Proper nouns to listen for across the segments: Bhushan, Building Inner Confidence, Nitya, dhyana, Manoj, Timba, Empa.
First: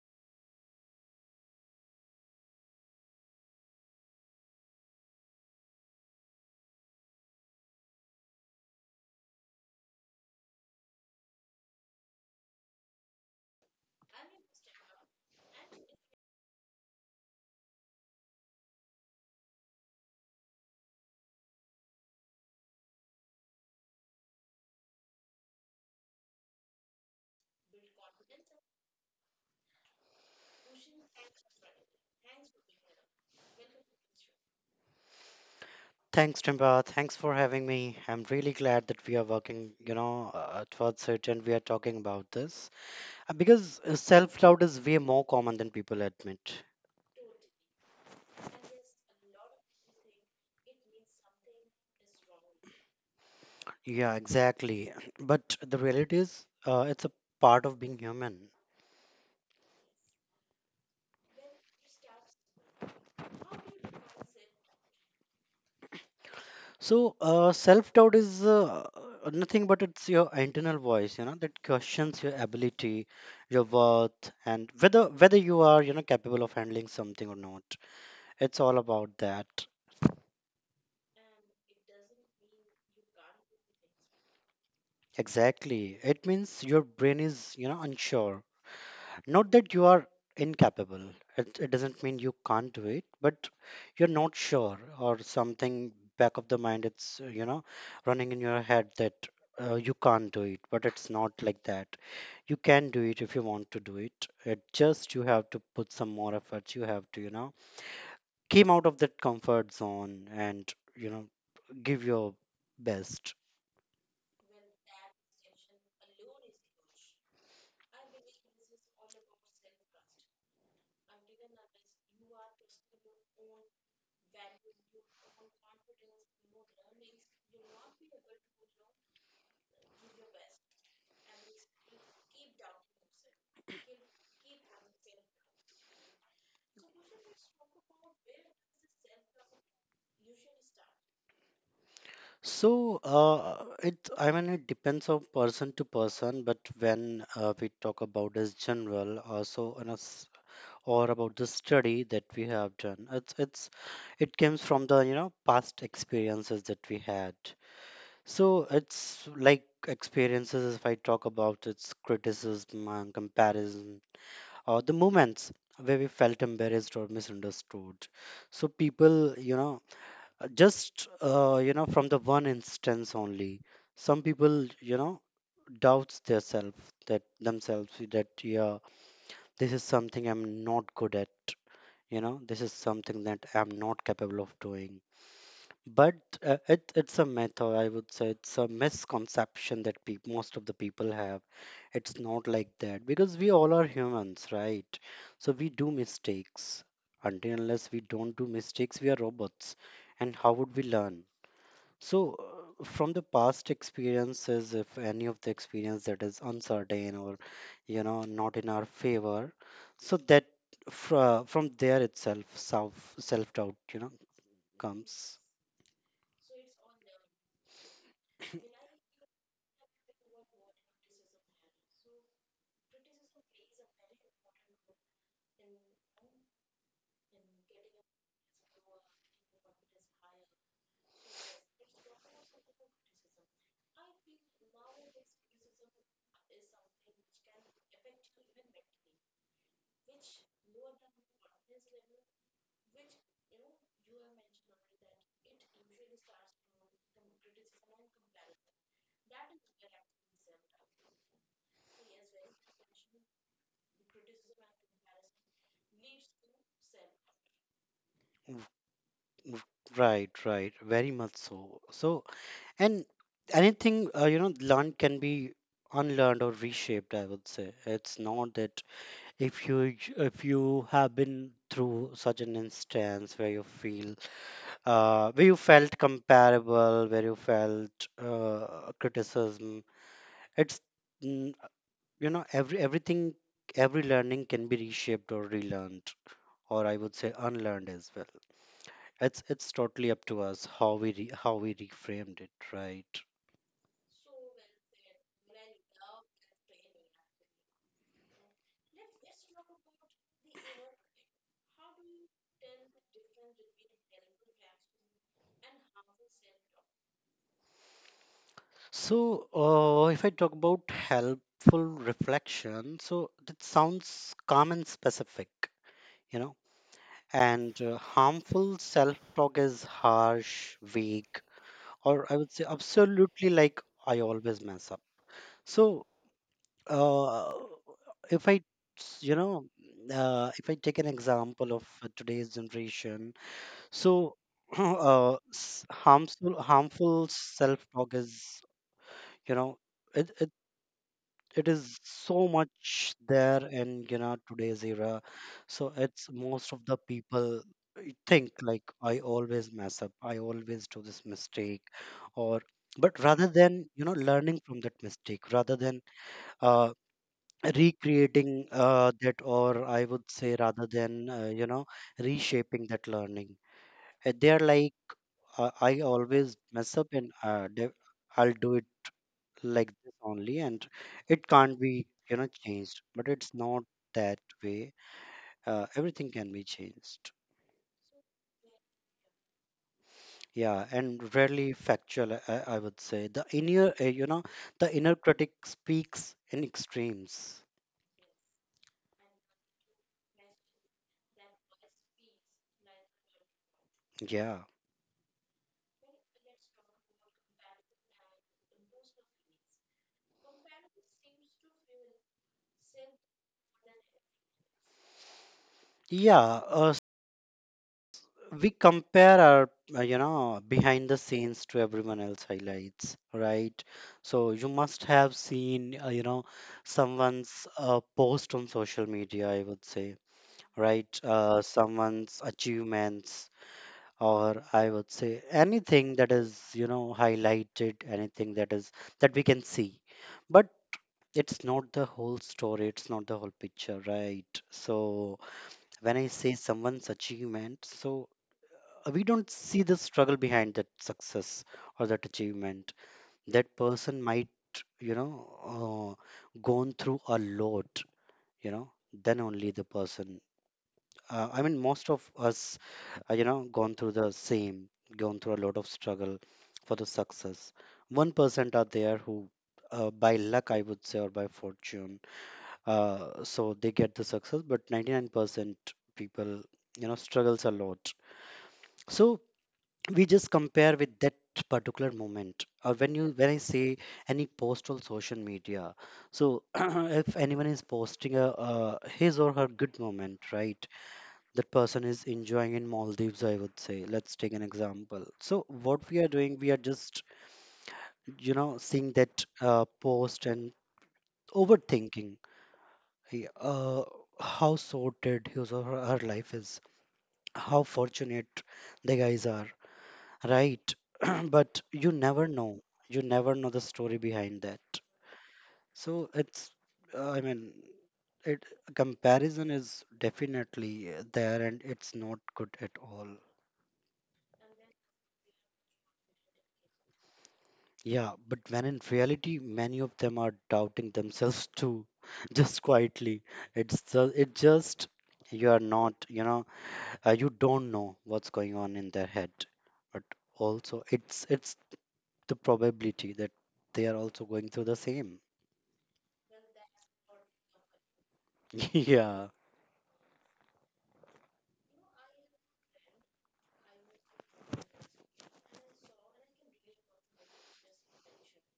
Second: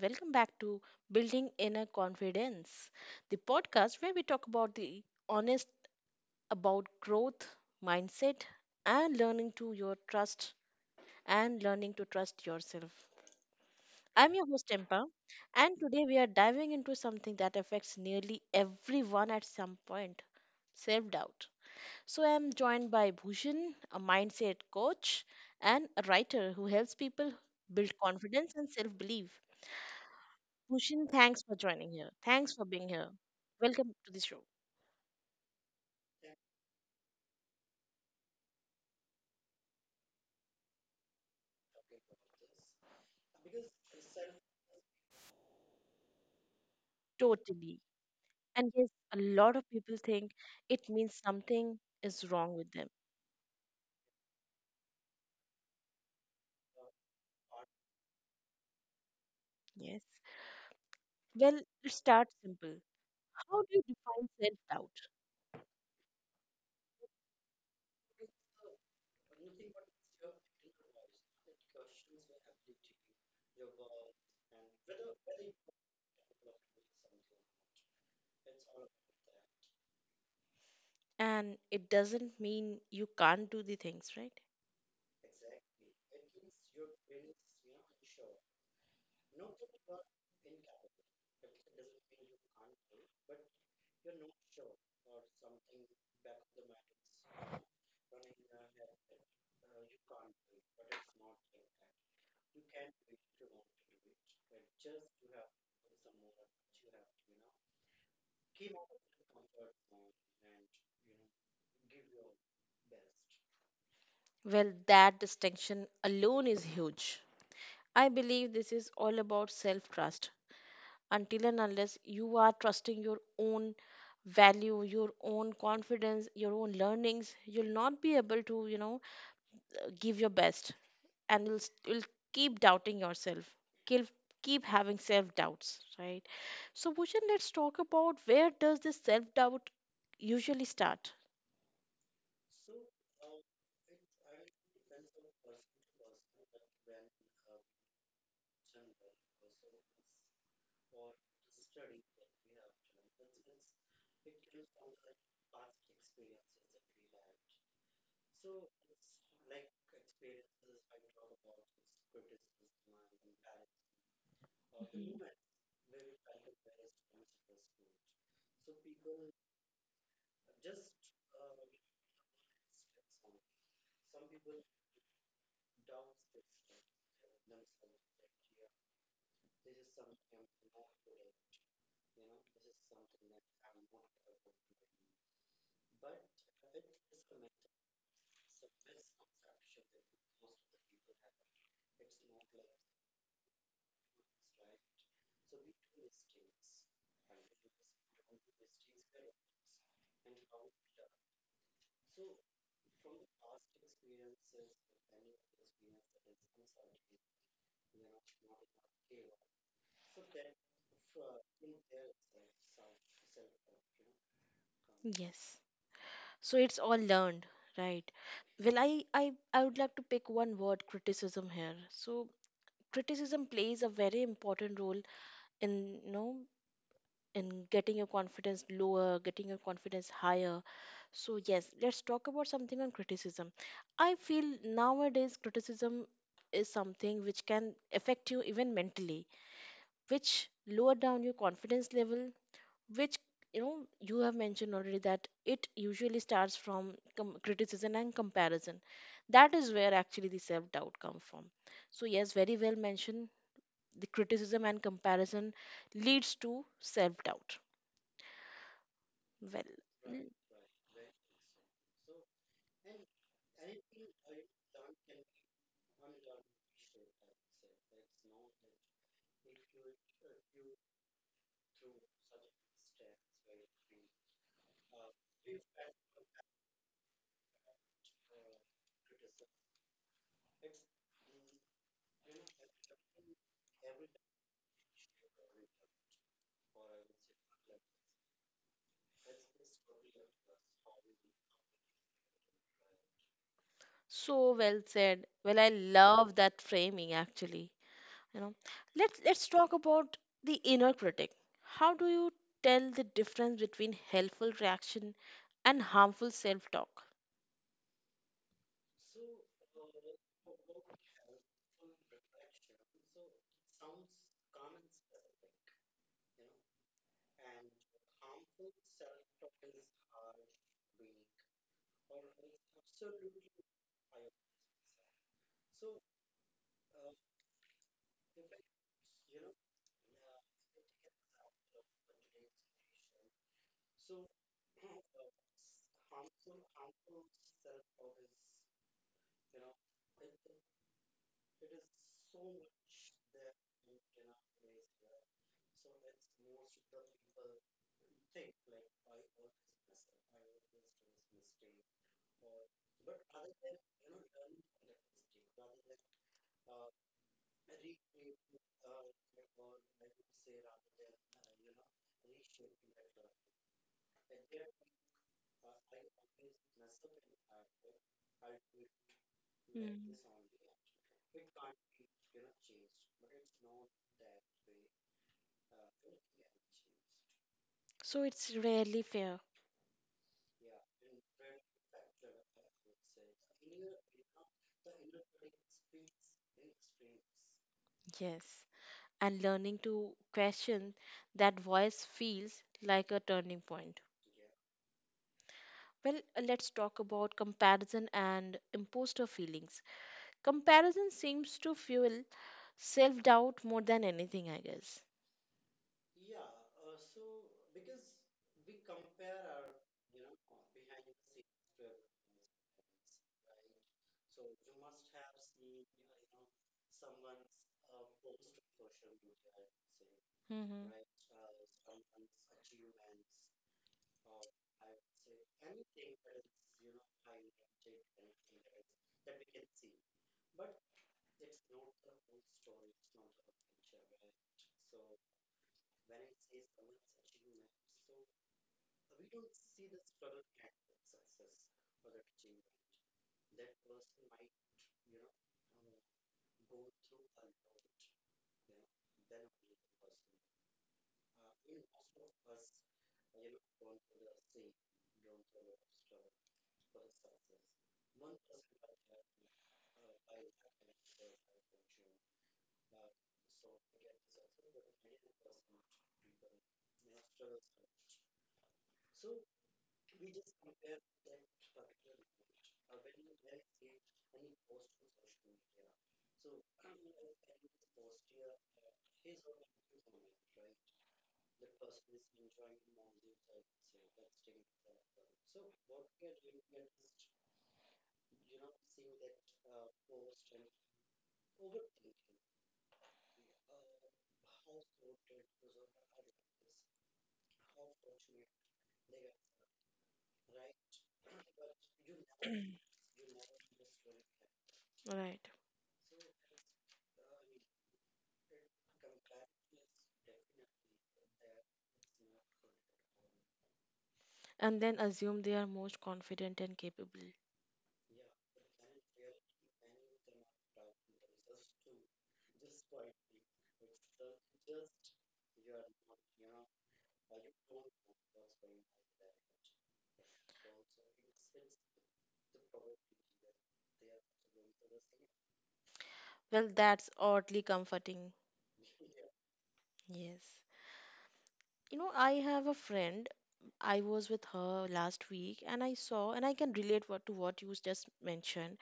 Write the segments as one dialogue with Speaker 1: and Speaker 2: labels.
Speaker 1: welcome back to Building Inner Confidence, the podcast where we talk about the honest about growth, mindset, and learning to trust yourself. I'm your host Empa, and today we are diving into something that affects nearly everyone at some point, self-doubt. So I'm joined by Bhushan, a mindset coach and a writer who helps people build confidence and self-belief. Pushin, thanks for joining here. Thanks for being here. Welcome to the show.
Speaker 2: Thanks, Timba. Thanks for having me. I'm really glad that we are working, towards it and we are talking about this. Because self doubt is way more common than people admit.
Speaker 1: Totally. And yes, a lot of people think it means something is wrong with them.
Speaker 2: Yeah, exactly. But the reality is, it's a part of being human.
Speaker 1: Yes. Well, let's start simple. How do you define self doubt?
Speaker 2: So, self doubt is nothing but it's your internal voice, you know, that questions your ability, your worth, and whether you are, you know, capable of handling something or not. It's all about that.
Speaker 1: And it doesn't mean you can't do the things, right?
Speaker 2: Exactly. It means your brain is, you know, unsure. Not that you are incapable. It doesn't mean you can't do it, but you're not sure or something back of the mind. It's, you know, running in your head that you can't do it, but it's not like that. You can do it if you want to do it. It just you have to put some more effort. You have to, you know, came out of that comfort zone and, you know, give your best.
Speaker 1: Well, that distinction alone is huge. I believe this is all about self trust. Until and unless you are trusting your own value, your own confidence, your own learnings, you'll not be able to, you know, give your best, and you'll keep doubting yourself, keep, keep having self doubts, right? So Bhushan, let's talk about, where does this self doubt usually start?
Speaker 2: So, it I mean it depends on person to person, but when we talk about as general, so on us or about the study that we have done, it's it comes from the you know past experiences that we had. So it's like experiences if I talk about its criticism and comparison, or the
Speaker 1: Mhm.
Speaker 2: moments where we felt embarrassed or misunderstood. So people, you know, just you know, from the one instance only, some people you know doubts their self that themselves that yeah, this is something I'm not good at. You know, this is something that I'm not capable of doing. But it's a myth, or I would say it's a misconception that peop most of the people have. It's not like that because we all are humans, right? So we do mistakes. Until unless we don't do mistakes, we are robots. And how would we learn? So, from the past experiences, if any of the experience that is uncertain or, you know, not in our favor, so that from there itself, self doubt, you know,
Speaker 1: Yes,
Speaker 2: comes.
Speaker 1: so it's all learned, right? Well, I would like to pick one word, criticism, here. So criticism plays a very important role in, you know, in getting your confidence lower, getting your confidence higher. So yes, let's talk about something on criticism. I feel nowadays criticism is something which can affect you even mentally, which lower down your confidence level, which, you know, you have mentioned already that it usually starts from criticism and comparison. That is where actually the self doubt come from. So yes, very well mentioned, the criticism and comparison leads to self doubt.
Speaker 2: W-
Speaker 1: Well,
Speaker 2: w-
Speaker 1: mm,
Speaker 2: Right, right, very much so. So, and anything, you know, learned can be unlearned or reshaped, I would say. It's not that if you have been through such an instance where you feel where you felt comparable, where you felt criticism. It's mm, you know everything every learning can be reshaped or relearned, or I would say unlearned as well. It's totally up to us how we reframed it, right?
Speaker 1: so well said. Well, I love that framing actually. You know, let's talk about the inner critic. How do you tell the difference between helpful reaction and harmful self-talk?
Speaker 2: So if I talk about helpful reflection, so that sounds calm and specific, you know. And harmful self talk is harsh, vague, or I would say absolutely like I always mess up. So uh, if I, s- you know, if I take an example of today's generation, so harmful self talk is, you know, it, it it is so much there in you know today's era. So it's most of the people think like I always mess up, I always do this mistake, or but rather than you know learning from that mistake, rather than uh, recreating that, or I would say rather than you know reshaping that learning. They are like I always mess up and I'll do it like
Speaker 1: Mm.
Speaker 2: this only and it can't be you know changed, but it's not that way. Everything can be changed.
Speaker 1: So it's rarely fair.
Speaker 2: Yeah, and rarely factual, I would say. The inner, you know, the inner critic speaks in extremes.
Speaker 1: Yes. And learning to question that voice feels like a turning point.
Speaker 2: Yeah.
Speaker 1: Well, let's talk about comparison and imposter feelings. Comparison seems to fuel self doubt more than anything, I guess.
Speaker 2: Yeah, uh, s- we compare our, you know, behind the scenes to everyone else highlights, right? So you must have seen, you know, someone's post on social media, I would say,
Speaker 1: Hmm.
Speaker 2: right? Someone's achievements, or I would say anything that is, you know, highlighted, anything that is that we can see. But it's not the whole story, it's not the whole picture, right? So when I say someone's achievement, so we don't see the struggle behind that success or that achievement. That person might, you know, gone through a lot, you know, then only the person. I mean, most of us you know gone through the same, gone through a lot of struggle for the success. 1% are there who by luck I would say, or by fortune, uh, so they get the success, but 99% people you know struggles a lot. So we just compare with that particular moment, or when you when I say any post on social media, so if anyone is posting a his or her good moment, right, that person is enjoying in Maldives, I would say. Let's take an example. So, what we are doing, we are just, you know, seeing that post and overthinking hey, how sorted his or her life is, how fortunate the guys are, right? But you never know. You never know the story behind that.
Speaker 1: Right.
Speaker 2: So, it's, I mean, it comparison is definitely there and it's not good at all.
Speaker 1: And then assume they are most confident and capable.
Speaker 2: Yeah, but when in reality, many of them are doubting themselves too, just quietly. It just you are not, you know, you don't know what's going on in their head. But also, it's the probability that they are also going through the same.
Speaker 1: Well, that's oddly comforting.
Speaker 2: Yeah,
Speaker 1: Yes. You know, I have a friend. I was with her last week and I saw, and I can relate to what you just mentioned.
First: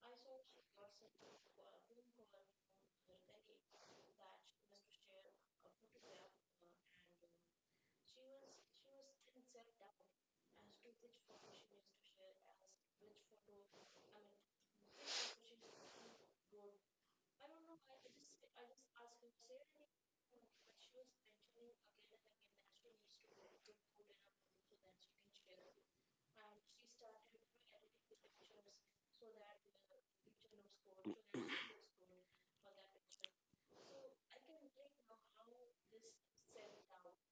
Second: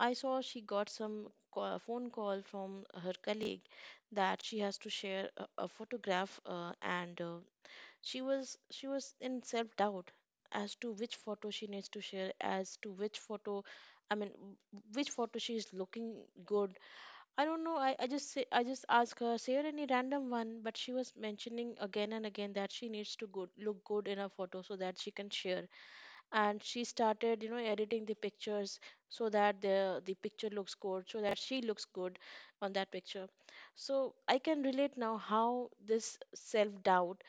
Speaker 1: I saw she got some phone call from her colleague that she has to share a photograph, and she was in self doubt as to which photo she needs to share, as to which photo, I mean, which photo she is looking good. I don't know. I just say, I just ask her, share any random one, but she was mentioning again and again that she needs to good look good in a photo so that she can share, and she started, you know, editing the pictures so that the picture looks good, so that she looks good on that picture. So I can relate now how this self doubt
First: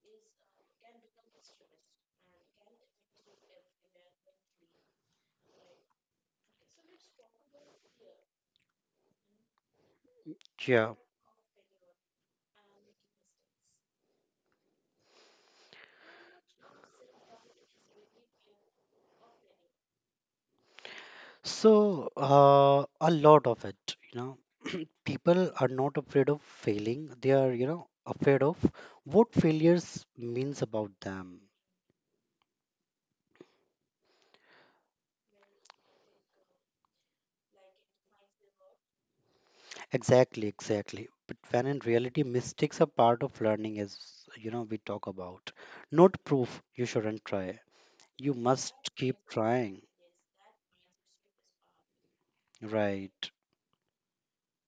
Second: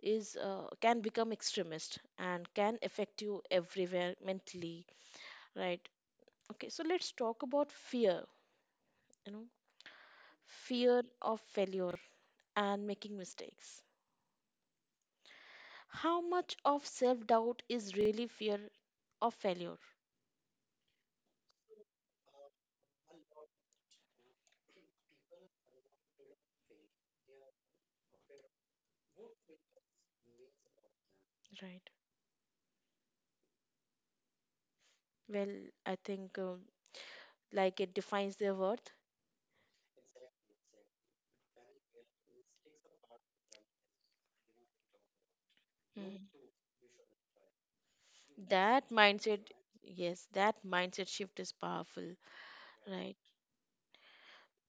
Speaker 1: is, can become extremist and can affect you everywhere mentally, right? Okay, so let's talk about fear, you know,
Speaker 2: yeah.
Speaker 1: fear of failure and making mistakes. How much of self doubt is really fear of failure?
Speaker 2: So, a lot of it, you know, people are not afraid of failing. They are, you know, afraid of what failures means about them.
Speaker 1: Right. Well, I think, like it defines their worth.
Speaker 2: Exactly, exactly. But when in reality, mistakes are part of learning, as you know, we talk about.
Speaker 1: Mm.
Speaker 2: Not proof you shouldn't try. You must
Speaker 1: That
Speaker 2: keep
Speaker 1: mindset,
Speaker 2: trying.
Speaker 1: yes, that mindset shift is powerful, right?
Speaker 2: Right.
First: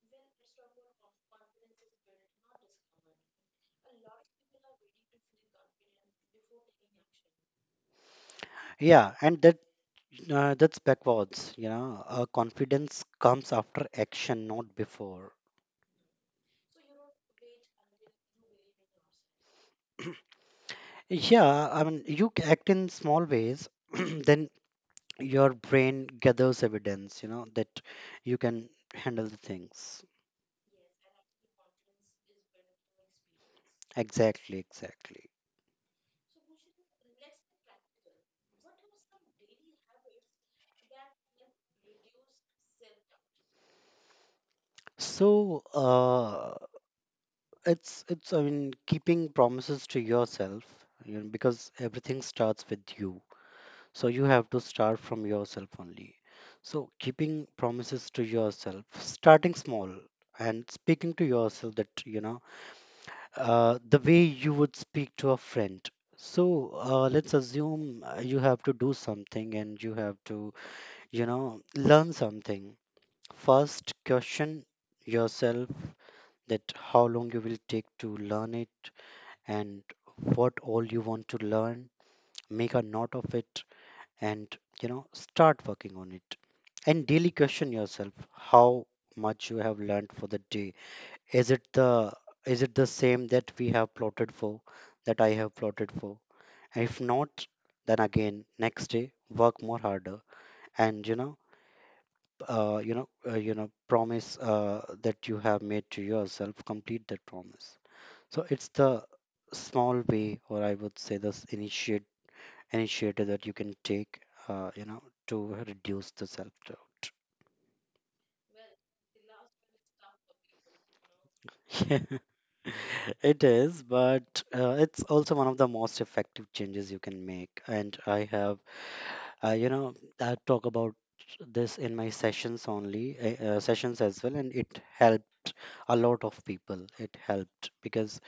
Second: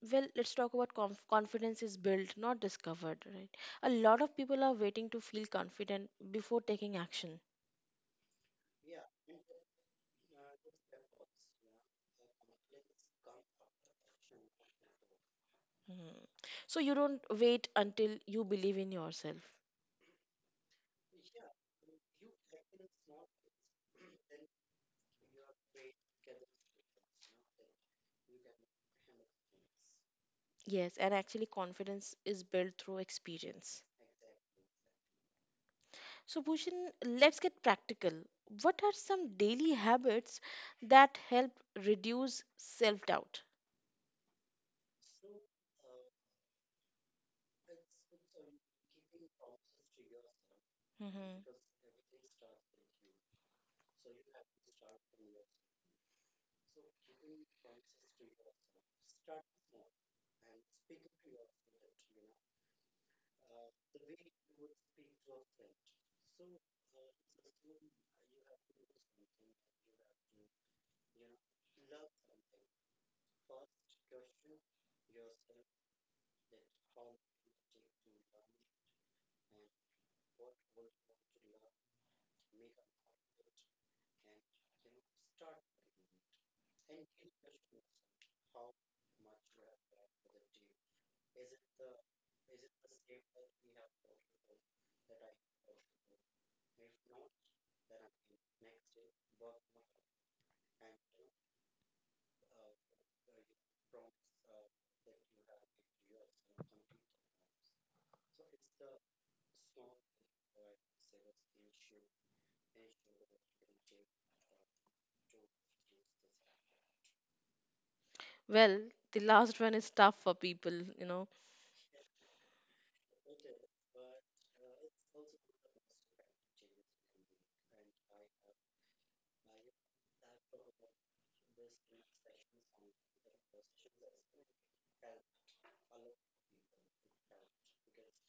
Speaker 1: Well, let's talk about confidence is built, not discovered, right? A lot of people are waiting to feel confident before taking action.
Speaker 2: Yeah, and that's backwards. You know, confidence comes after action, not before.
Speaker 1: Hmm. So you don't wait until you believe in yourself.
Speaker 2: Yeah, I mean, act in small ways, then your brain gathers evidence. You know that you can handle the things.
Speaker 1: Yes, and actually, confidence is built through experience.
Speaker 2: Exactly, exactly.
Speaker 1: So, Bhushan, let's get practical. What are some daily habits that help reduce self doubt?
Speaker 2: So, it's I mean keeping promises to yourself, you know,
Speaker 1: Hmm.
Speaker 2: because everything starts with you. So you have to start from yourself only. So keeping promises to yourself, starting small and speaking to yourself that you know the way you would speak to a friend. So let's assume you have to do something and you have to you know learn something. First, question yourself that how long you will take to learn it, and what all you want to learn, make a note of it, and you know start working on it, and daily question yourself how much you have learned for the day. Is it the is it the same that we have plotted for, that I have plotted for, and if not, then again next day work more harder, and you know promise that you have made to yourself, complete that promise. So it's the small way, or I would say this initiate initiative that you can take, you know, to reduce the self-doubt.
Speaker 1: Well, the last one is tough for people, you know.
Speaker 2: Yeah, it is, but it's also one of the most effective changes you can make. And I have, you know, I talk about this in my sessions only, sessions as well, and it helped a lot of people. It helped because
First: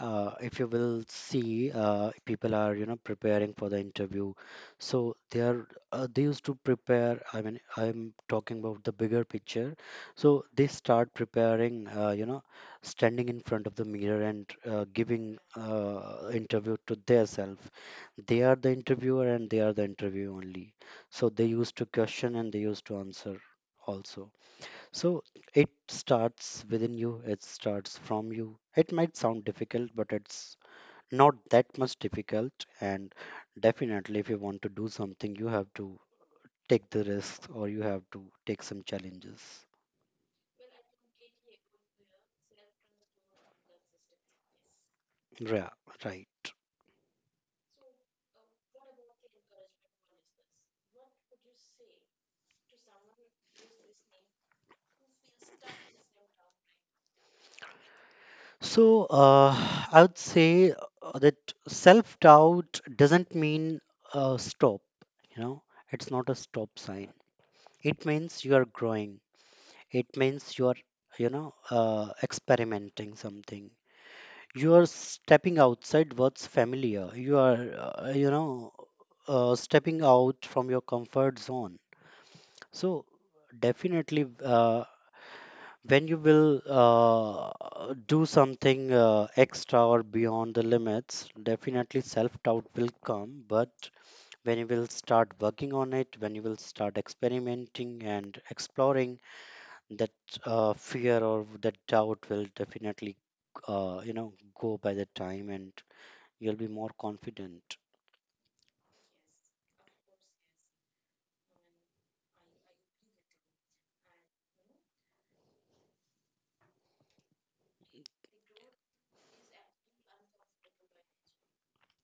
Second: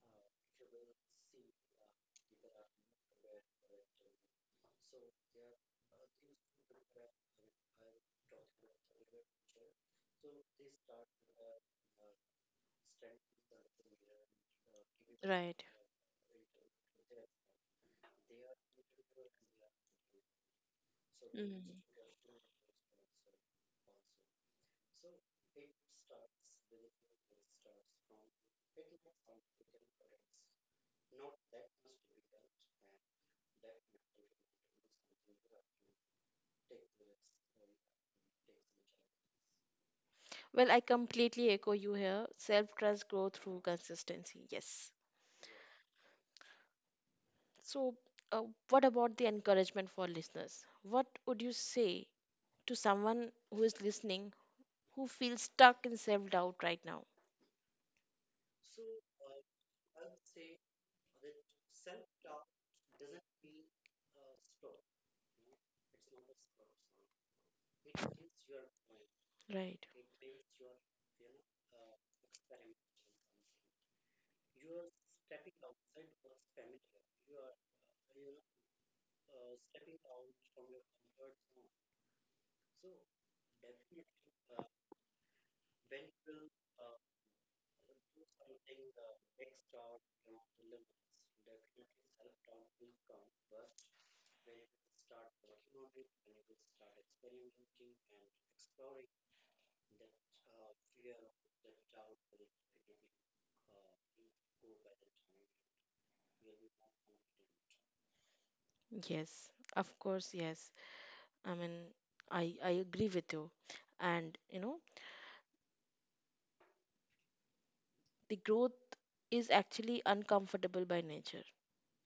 Speaker 2: if you will see people are you know preparing for the interview, so they are they used to prepare, I mean I'm talking about the bigger picture, so they start preparing you know standing in front of the mirror and giving
Speaker 1: Right.
Speaker 2: interview to themselves. They are the interviewer and they are the interview only, so they
Speaker 1: Mhm.
Speaker 2: used to question and they used to answer also. So it starts within you, it starts from you. It might sound difficult, but it's not that much difficult. And definitely, if you want to do something, you have to take the risks or you have to take some challenges.
Speaker 1: Well, I completely echo you here. Self trust grow through consistency. Yes.
Speaker 2: Yeah, right.
Speaker 1: So, uh, what about the encouragement for listeners? What would you say to someone who is listening, who feel stuck in self doubt right now?
Speaker 2: So I would say that self doubt doesn't mean stop, you know, it's not a stop sign. It means you are growing,
Speaker 1: Right.
Speaker 2: it means you are, you know, experimenting something, you are stepping outside what's familiar, you are stepping out from your comfort zone. So definitely when you will do something extra or beyond the limits, definitely self doubt will come, but when you will start working on it, when you will start experimenting and exploring, that fear or that doubt will definitely you know go by the time, and you'll be more confident.
Speaker 1: Yes. Of course, yes. I mean, I agree with you. And you know, the growth is actually uncomfortable by nature.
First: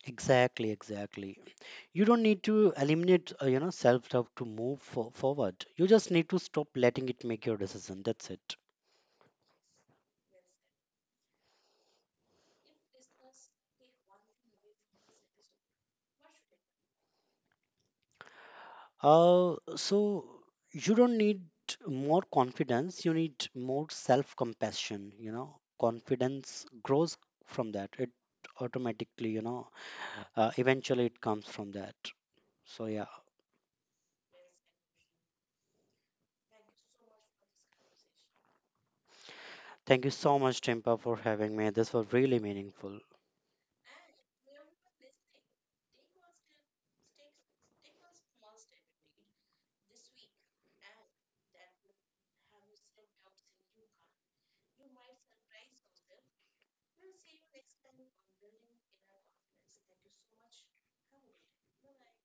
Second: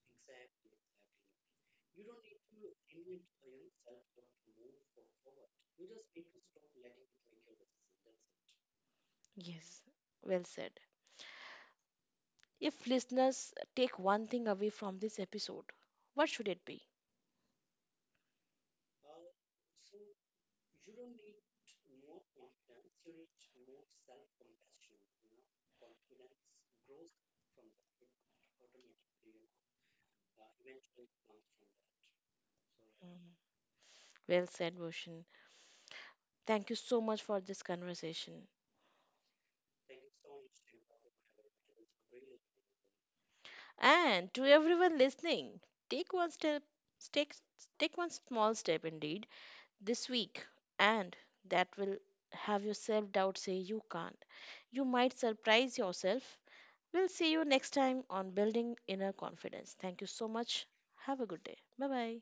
Speaker 2: Exactly, exactly. You don't need to eliminate you know self doubt to move forward, you just need to stop letting it make your decision. That's it.
Speaker 1: Yes. Well said. If listeners take one thing away from this episode, what should it be?
Speaker 2: So you don't need more confidence, you need more self compassion, you know. Confidence grows from that, it automatically you know eventually it comes from that, so yeah.
Speaker 1: Mhm. Well said, Bhushan. Thank you so much for this conversation.
Speaker 2: Thank you so much Timpa for having me, this was really meaningful.
Speaker 1: And to everyone listening, take one step, take, take one small step indeed this week, and that will have your self doubt say you can't. You might surprise yourself. We'll see you next time on Building Inner Confidence. Thank you so much. Have a good day. Bye bye.